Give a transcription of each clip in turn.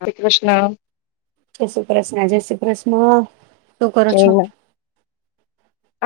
શ્રી કૃષ્ણ કે સુું પ્રશ્ન [unintelligible] [unintelligible] પ્રશ્ન શું કરો છો?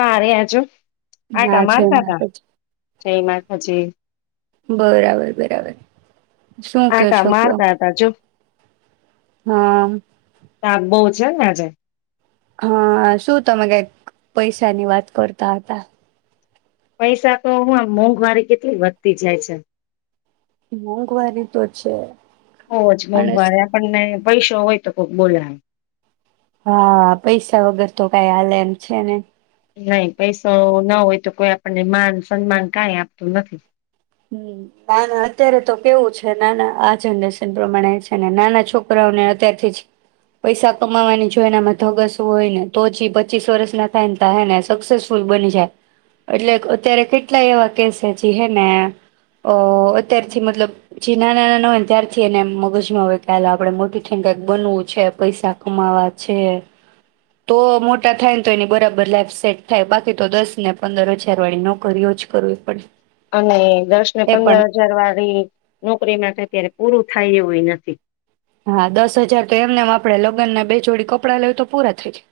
આ રહ્યા જો. હા આટા જય મારતા તા માતાજી. જય માતાજી બરાબર-બરાબર, શું કયો આટા છો કયો, મારતા હતા જો હા. [unintelligible] આજે હા, શું તમે કાઈક પૈસાની વાત કરતા હતા? પૈસા તો હું આમ મોંઘવારી કેટલી વધતી જાય છે. મોંઘવારી તો છે. હો, જ અને મોંઘવારે આપણને પૈશો હોય તો કોઈક બોલાવે હા, પૈસા વગર તો કઈ હાલે એમ છેને નઈ પૈસો ના હોય તો કોઈ આપણને માન, સન્માન કઈ આપતું નથી. નાના અત્યારે તો કેવું છે, નાના આ જનરેશન પ્રમાણે છે ને, નાના છોકરાઓને અત્યારથી જ પૈસા કમાવાની જો એનામાં ધગસ હોય ને, તોજ પચીસ વર્ષ ના થાય ને ત હેને સક્સેસફુલ બની જાય, એટલે અત્યારે કેટલા એવા કેસે જે હેને અહ અત્યારથી મતલબ જે નાના નાના હોય ને ત્યારથી એને મગજમાં હોય કે હાલ આપડે મોટી ઠને કઈક બનવું છે, પૈસા કમાવા છે, તો મોટા થાય ને તો એની બરાબર લાઈફ સેટ થાય, બાકી તો દસ ને પંદર હજાર વાળી નોકરીઓ જ કરવી પડે. અને દસ ને એ પણ પંદર હજાર વાળી નોકરીમાં [unintelligible] ત્યારે પૂરું થાય એવુંએ નથી. હા, દસ હજાર તો એમનેમ આપણેે લગ્નને બે જોડી કપડાં લેવો, તો પૂરા થઈ જાય.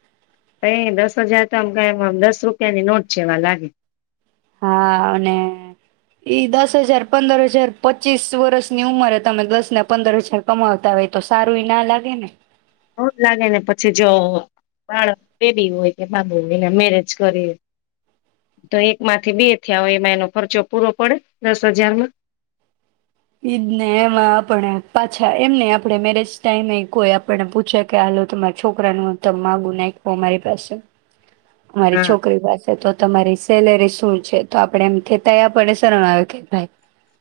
એ દસ હજાર તો આમ કંઈ દસ રૂપિયાની નોટ જેવા લાગે. હા અને ઈ દસ હજાર, પંદર હજાર, પચીસ વર્ષની ઉંમરે તમે દસ ને પંદર હજાર કમાવતા હોય, તો સારુંઈ ના લાગે ને? નોજ લાગે ને, પછી જો બાળક બેબી હોય કે બાબુને મેરેજ કરી, તો એકમાંથી બે થયા હોય એમાં એનો ખર્ચો પૂરો પડે, દસ હજારમાં ઈદ ને એમાં આપણે પાછા એમ ને આપણે મેરેજ ટાઈમ કોઈ આપણને પૂછે કે હાલ તમારા છોકરાનું માગું નાખવો અમારી પાસે મારી હા છોકરી પાસે તો તમારી સેલરી શું છે, તો આપડે એમ કહેતાએ આપણને શરમ આવ કે ભાઈ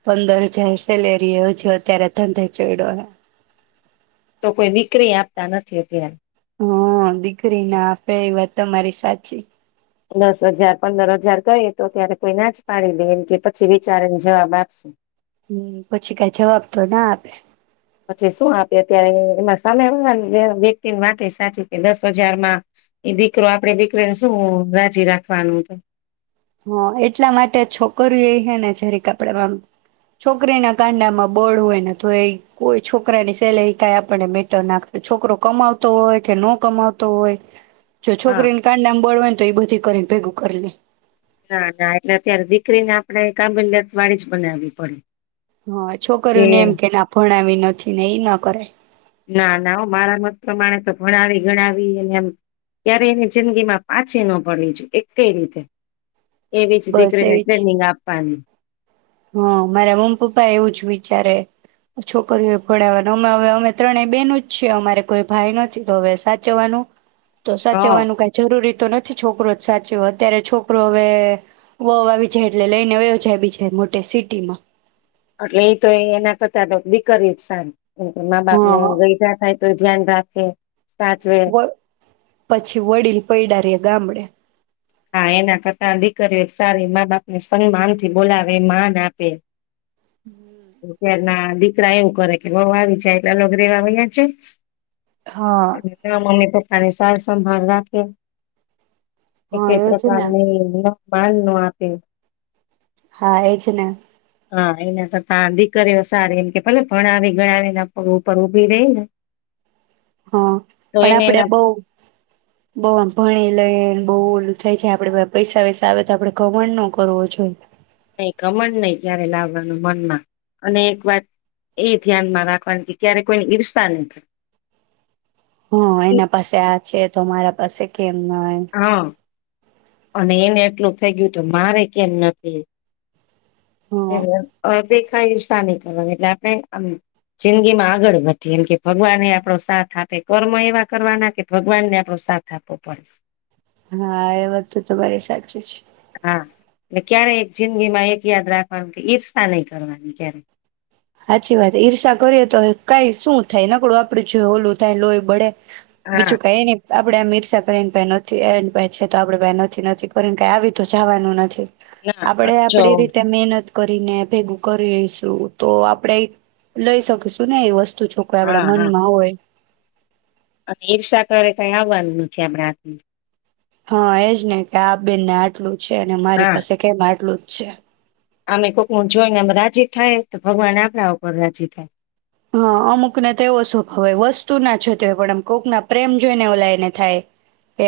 પંદર હજાર સલેરી એવ છે, અત્યારે ધંધે ચયડો હે. તો કોઈ દીકરી આપતા નથી અત્યારે. હુ દીકરી ના આપે એ વાત મારી સાચી. દસ હજાર પંદર હજાર કઈ તો ત્યારે કોઈ ના જ પાડી દેમ કે પછી વિચારેને જવાબ આપીશું. હું પછી કઈ જવાબ તો ના આપે. પછી શું આપે અત્યારે એમાં સામે વા વ્યક્તિની વાત સાચી કે દસ હજાર માં એ દીકરો આપણે દીકરીને શું રાજી રાખવાનું છે. હા એટલા માટે છોકરી એ હે ને જરીક આપણે છોકરીના કાંડામાં બળ હોય ને તો એ કોઈ છોકરાની સેલેરી કાંઈ આપણે મેટર ના‌ કરે છોકરો કમાવતો હોય કે ન કમાવતો હોય. જો હા છોકરીના કાંડા બળ હોય ને તો એ બધી કરી ને. ભેગું કરેલી. ના ના એટલે અત્યારે દીકરીને આપણે કાબુલિયત વાળી જ બનાવવી પડે. હા છોકરીઓને એમ કે ના ભણાવી નથી ને એઈ ના કરાય. ના ના હો મારા મત પ્રમાણે તો ભણાવી ગણાવીને એમ ક્યારે એની જિંદગી માં પાછી ન પડવી જોઈએ, એક કઈ રીતે. એવી જ બસ દીકરીને એવી જ ટ્રેનિંગ આપવાની. હા મારા મમ્મી પપ્પા એવું જ વિચારે છોકરી ભણાવવાનું અમે હવે અમે ત્રણે બેનુ જ છીએ અમારે કોઈ ભાઈ નથી તો હવે સાચવાનું. તો હ સાચવવાનું કઈ જરૂરી. તો નથી છોકરો જ સાચો અત્યારે છોકરો હવે વોવ આવી જાય એટલે લઈને વયો જાય બીજે મો. ડેસીટીમાં. એટલે એ તો એના કરતા દીકરી જ સારી મા બાપ ને હા ગયઢા‌ થાય તો ધ્યાન રાખે. સાચવે. વ પછી વડીલ પૈડારે ગામડે. હા એના કરતા દીકરીઓ સારી મા બાપને સન્માન થી બોલાવે માન આપે અત્યાર ના દીકરા એવું કરે કે વવુ આવી જાય એટલે અલગ રેવા વયા છે. હા ના મમ્મી પપ્પા ની સાર સંભાળ રાખે. હા એકેય એ જ ને પ્રકારની નહીં પાણી નો આપે. હા એજ ને. હા એના તો ત દીકરીઓ સારી એમ કે ભલે ભણાવી ગણાવીને ઉપર ઉભી રહી ને. હ તો પણ એને આપડે એના બહું બહું ભણી લઈ. બઉુ ઓલું થાય છે આપડે પૈસા વૈસા આવે તો આપડે ઘમણ નો કરવો જોએ. કાંઈ ધમંડ નહી જ્યારે લાવવાનું મનમાં અને એક વાત એ ધ્યાનમાં રાખવાની કે ક્યારે કોઈ ઈર્ષા નહી થાય. હા એના પાસે આ છે તો મારા પાસે. એમ નો એમ. હા અને એને એટલું થઈ ગયું તો મારે કેમ નથી. એ હા અદેખાઈ ઈષૉ નઈ કરવાની એટલે આપણે આમ જિંદગી માં આગળ વધીએ એમ કે ભગવાન આપણો સાથ આપે કર્મ એવા કરવાના કે ભગવાનને આપણો સાથ આપવો પડે. હા એ બધું તો મારી સાચું છે. હા એ ક્યારે એક જિંદગી માં એક યાદ રાખવાનું કે ઈર્ષા નહી કરવાની ક્યારે. સાચી વાત ઈર્ષા કરીએ તો કઈ શું થાય નકળું આપડું જોય ઓલું થાય લોહી બળે. હા બીજુ કહે ને. આપડે આ ઈષૉ કરીને [unintelligible] આપડે ભ નથી નથી કરીને કઈ આવી તો જવાનું નથી ના અ આપડે જો આપડી રીતે મેહનત કરીને ભેગું કરી લેશું. તો આપણેે લઈ શકીશું ને એ વસ્તુ તો જોકઈ આપડા મનમાં હોય આમ ઈર્ષા કરે કઈ આવવાનું નથી આપણે [unintelligible] હા એજ ને કે આ બેનને આટલું છે ને મારી હા પાસે કેમ આટલું છે આમે કોકનુ જોઈનેમ રાજી થાય ભગવાન આપણા ઉપર રાજી થાય. હ અમુક ને તો એવો સ્વભાવ હોય વસ્તુ ના જોતે પણ આમ કોક ના પ્રેમ જોઈને ઓલા લઈને થાય કે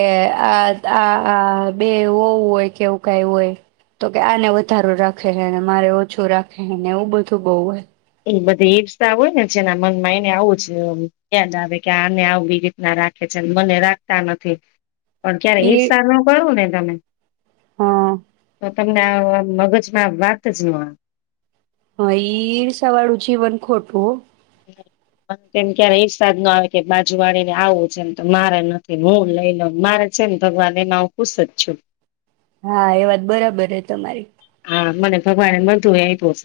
આ આ આ બે વવ હોય કે એવું કઈ હોય તો કે આને વધારું રાખે ન મારે ઓછું રાખેને એવું બધું બહુ હોય. એ બધી ઈર્સા હોય ને જેના મનમાં એને આવું જ ચ યાદ આવે કે આને આવ બી રીતના રાખે છે મને રાખતા નથી. પણ ક્યારે ઇર્ષા ન કરો ને તમે હઅ તો તમને આવ મગજમાં વાત જ ન આવ. હ ઈ ઈરસાવાળું જીવન ખોટું ઓ કેમ ક્યારે ઈરસાદ જ ન આવે કે બાજુ વાળી ને આવું છે એમ તો મારે નથી હું લઈ લઉ મારે છે ને ત ભગવાન એમાં હું ખુશ જ છું. હા એ વાત બરાબર છે તમારી હ મને ભગવાને બદુએ એ આપ્યું છે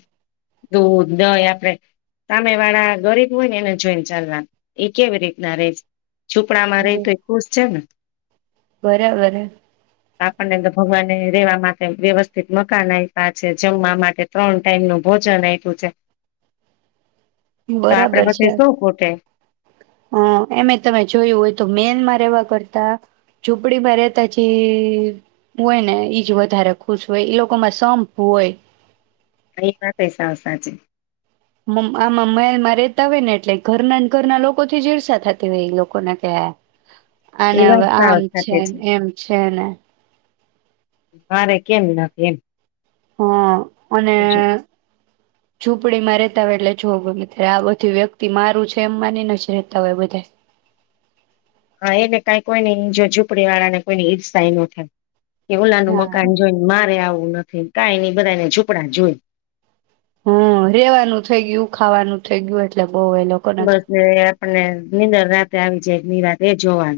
દૂધ, દહી આપણેે સામે વાળા ગરીબ હોય ને એને જોઈને ચાલવા એ કેવી રીતના રેય છે. છુપડા માં રહી તો હમ એ ખુશ છે ને. બરાબર હે આપણને તો ભગવાન રેવા માટે વ્યવસ્થિત મકાન અયપા છે. જમવા માટે ત્રણ ટાઈમ નું ભોજન આપ્યું છે. તો આપડે [unintelligible] શું ખોટે હ એમે તમે જોયું હોય તો મેનમાં રહેેવા કરતા ઝૂંપડીમાં રહેેતા જી હોય ને ઈજ વધારે ખુશ હોય. એ લોકોમાં સંપ હોય. એ વાત એ સાવ સાચી. મમ આ મમ્મય માં રેતા હોય ને એટલે ઘરના ઘરના લોકો થી જીવ સાથાં થતી હોય એ લોકોને ત્યા. અને એ વાત હવે સાવ આમ છે, સાચી એમ છે ને. મારે કેમ ના કેમ હા અને ઝુંંપડી માં રેતા હોય એટલે જોવ ગમે ત આ બધું વ્યક્તિ મારું છે એમ માનીને જ રતા હોય બધાય. હા એને કઈ કોઈ નઈ જો ઝૂપડી વાળા ને કોઈની ઈર્ષાએ નો થાય. એવું નાનુ હા. મકાન જોઈને મારે આવું ના ફીણ કાંઈ નઈ બધા ને ઝોપડા જો. હમ્મ. રેવાનું થઇ ગયું ખાવાનું થઇ ગયું એટલે બહુ એ લોકો ને તો. પણને નીંદર રાતે આવી જાય ની રાહ એ જોવાન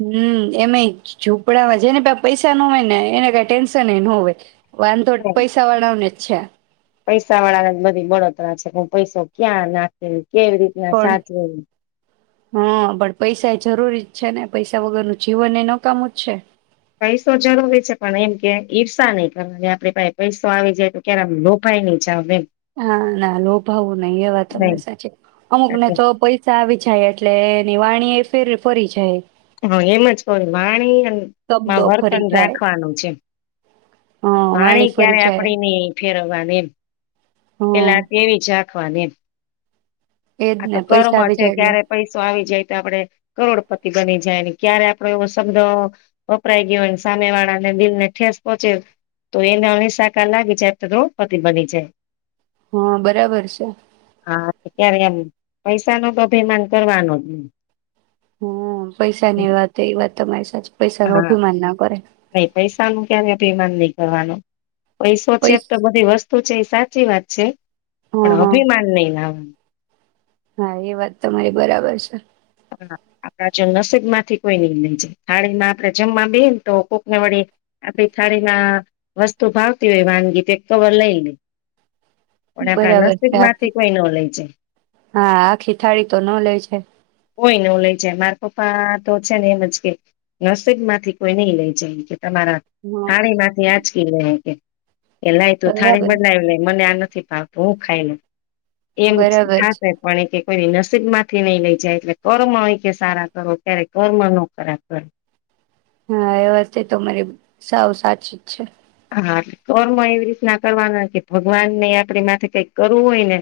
હમ્મ. એમે ઝૂંપડવા જેને પા પૈસા ના હોય ને એને કઈ ટેન્શન એ ના હોય. વાંધોટ પૈસા વાળા ઓને છા. પૈસા વાળા ને બધી બળતરા છે, કે હું પૈસો ક્યાં નાખુ. કેવી રીતના પણ સાચવું. હા પણ પૈસા એ જરૂરી જ છે ને, પૈસા વગરનું જીવન એ નકામું જ છે. પૈસો જરૂરી છે, પણ એમ કે ઈર્ષા નહી કરવાની આપણી પાહે પૈસો આવી જાય તો, ક્યારે લોભાઈ નઈ જાવ એમ હા, ના લોભાવું નઈ, એ વાત નહી તમારી સાચી. અમુક ને તો પૈસા આવી જાય એ એટલે નિવાણી એ ફેર ફરી જાય. હા, એમજ કહુ વાણીમાં શબ્દો વર્તન ફરી જાય રાખવાનું છે. હા વાણી પાણી ફરી ક્યારે જાય આપડે ની ફેરવવાનું. [inaudible] હા પેલા તેવી છા રાખવાની એમ એજ આ તો ને કર્મ પૈસા આવી છે. જાય એટલે ક્યારે પૈસો આવી જાય તો, આપડે કરોડ પતિ બની જાય ને ક્યારે આપડો શબ્દ વપરાય ગયો હોય ને સામે વાળાને દિલને ઠેસ પહોંચે તો, એના [unintelligible] સાકાર લાગી જાય તો દ્રોપતિ બની જાય. હા, બરાબર છે. હા ત્યારે એમ પૈસા નો તો અભિમાન કરવાનો જ નય. હા, પૈસાની વાત એ વાત તમારી સાચ પૈસા નું અભિમાન ના કરાય. નઈ પૈસા નું ક્યારે અભીમાન નય કરવાનું. પૈસો છેજ તો, પૈસા બધી વસ્તુ છે. એ સાચ સાચી વાત છે હા પણ હા અભિમાન નઈ લાવવાનું હા એ વાત તમારી બરાબર છે. હા. આપડા જો નસીબ માંથી કોઈ નઈ લઈ જાય. થાળીમાં આપડે જમવા બેહે તો કોકને વડી, આપડી થાળીમાં વસ્તુ ભાવતી હોય, વાનગી તે એક કવર લઈ લે. પણ આપણા બરાબર નસીબ છે. માંથી આખી કોઈ ન લઈ જાય હા, આખી થાળી તો ન લે છે. કોઈ ન લઈ જાય, મારા પપ્પા તો છે ને, એમ જ કે નસીબ માંથી કોઈ ની લે જાય. તમારા હ થાળી માંથી આંચકી લે કે એ લાયે તો, થાળી બરાબર બદલાવ મને આ નથ થી પા પૂહ ખાયલું એમ બરાબર છે થાશે પણ એ કોઈ નસ સીબ મા થીની જાય એટલે કર્મ એ કેય કે સારા કરો, કયારે કર્મ નો કરાબ કરો. હા એ વાતતે તો મારી સાવ સાચી જ છે. હા કર્મ એવી રીતના કરવાના કે ભગવાન ને આપણી માથે કઈક કરવું હોય ને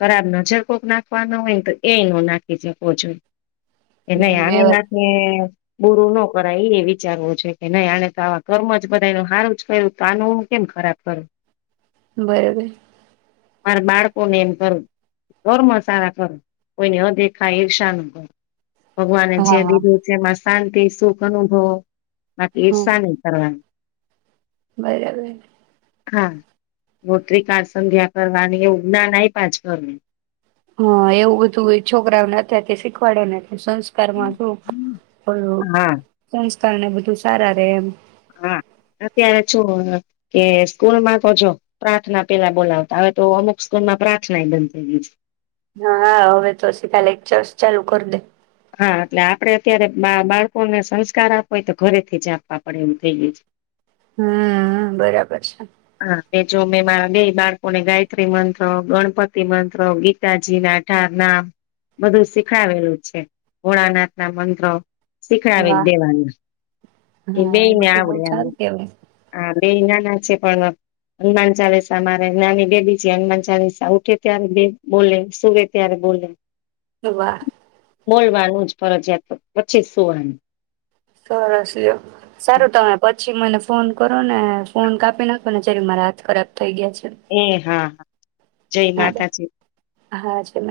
ખરાબ નજર કોક નાખવાનો હોય ને તો એ ન નાખી શકવો જોઈએ એટલે હમ એ આની વાત નાથી બુરું ન કરાય એ એ વિચારવું જોઈએ કે નહી આ તો આવા કર્મ જ બધા એ ન હારું પેલું તાનું કેમ ખરાબ કરું બરોબર મારા બાળકોને એમ કરું કર્મ સારા કરું કોઈની અદેખા ઈર્ષા ન કર ભગવાને છે, હા દીધું છે. શાંતિ સુખ અનુભવ ના હમ ઈર્ષા ની કરવાની બરાબર હા રોટરી કાર સંધ્યા કરવાની એ ઉ ના નાઈ પાછર હા એવું બધું એ છોકરાઓને અત્યારથી શીખવાડે સંસ્કારમાં શું હા કારણે બધું સારા ર એમ હા અત્યારે છું, કે સ્કૂલમાં તો જો પ્રાર્થના પેલા બોલાવતા હવે તો અમુક સ્કૂલ માં પ્રાર્થનાય બંધ થઈ ગઈ છે. હા હવે તો સીધા લેક્ચરસ ચાલુ કરી દે હા એટલે આપડે અત્યારે બા બાળકોને સંસ્કાર આપવા હોય તો ઘરેથી જ આપવા પડે એવું થઈ ગય છે. હમ બરાબર છે. હા એ જો મેં મારા બે બાળકોને ગાયત્રી મંત્ર ગણપતિ મંત્ર ગીતાજી ના અઢાર નામ બધું શીખાવેલું છે, ભોળાનાથ ના મંત્ર શીખડાવી વાહ દેવાનું એ હા બેઈ ને બધું બઉ આવડે સારું કેવાય હા બે નાના છે, પણ હનુમાન ચાલીસા મારે નાની બેબી છે, હનુમાન ચાલીસા ઉઠે ત્યારે બે બોલે સુવે ત્યારે બોલે વાહ બોલવાનું જ ફરજયાત પછી જ સૂવાનું સરસ લ્યો સારું તમે પછી મને ફોન કરો ને ફોન કાપી નાખો ચ્યારે મારા હાથ કરત એ હા હા જય હા બે માતાજી હા છે મ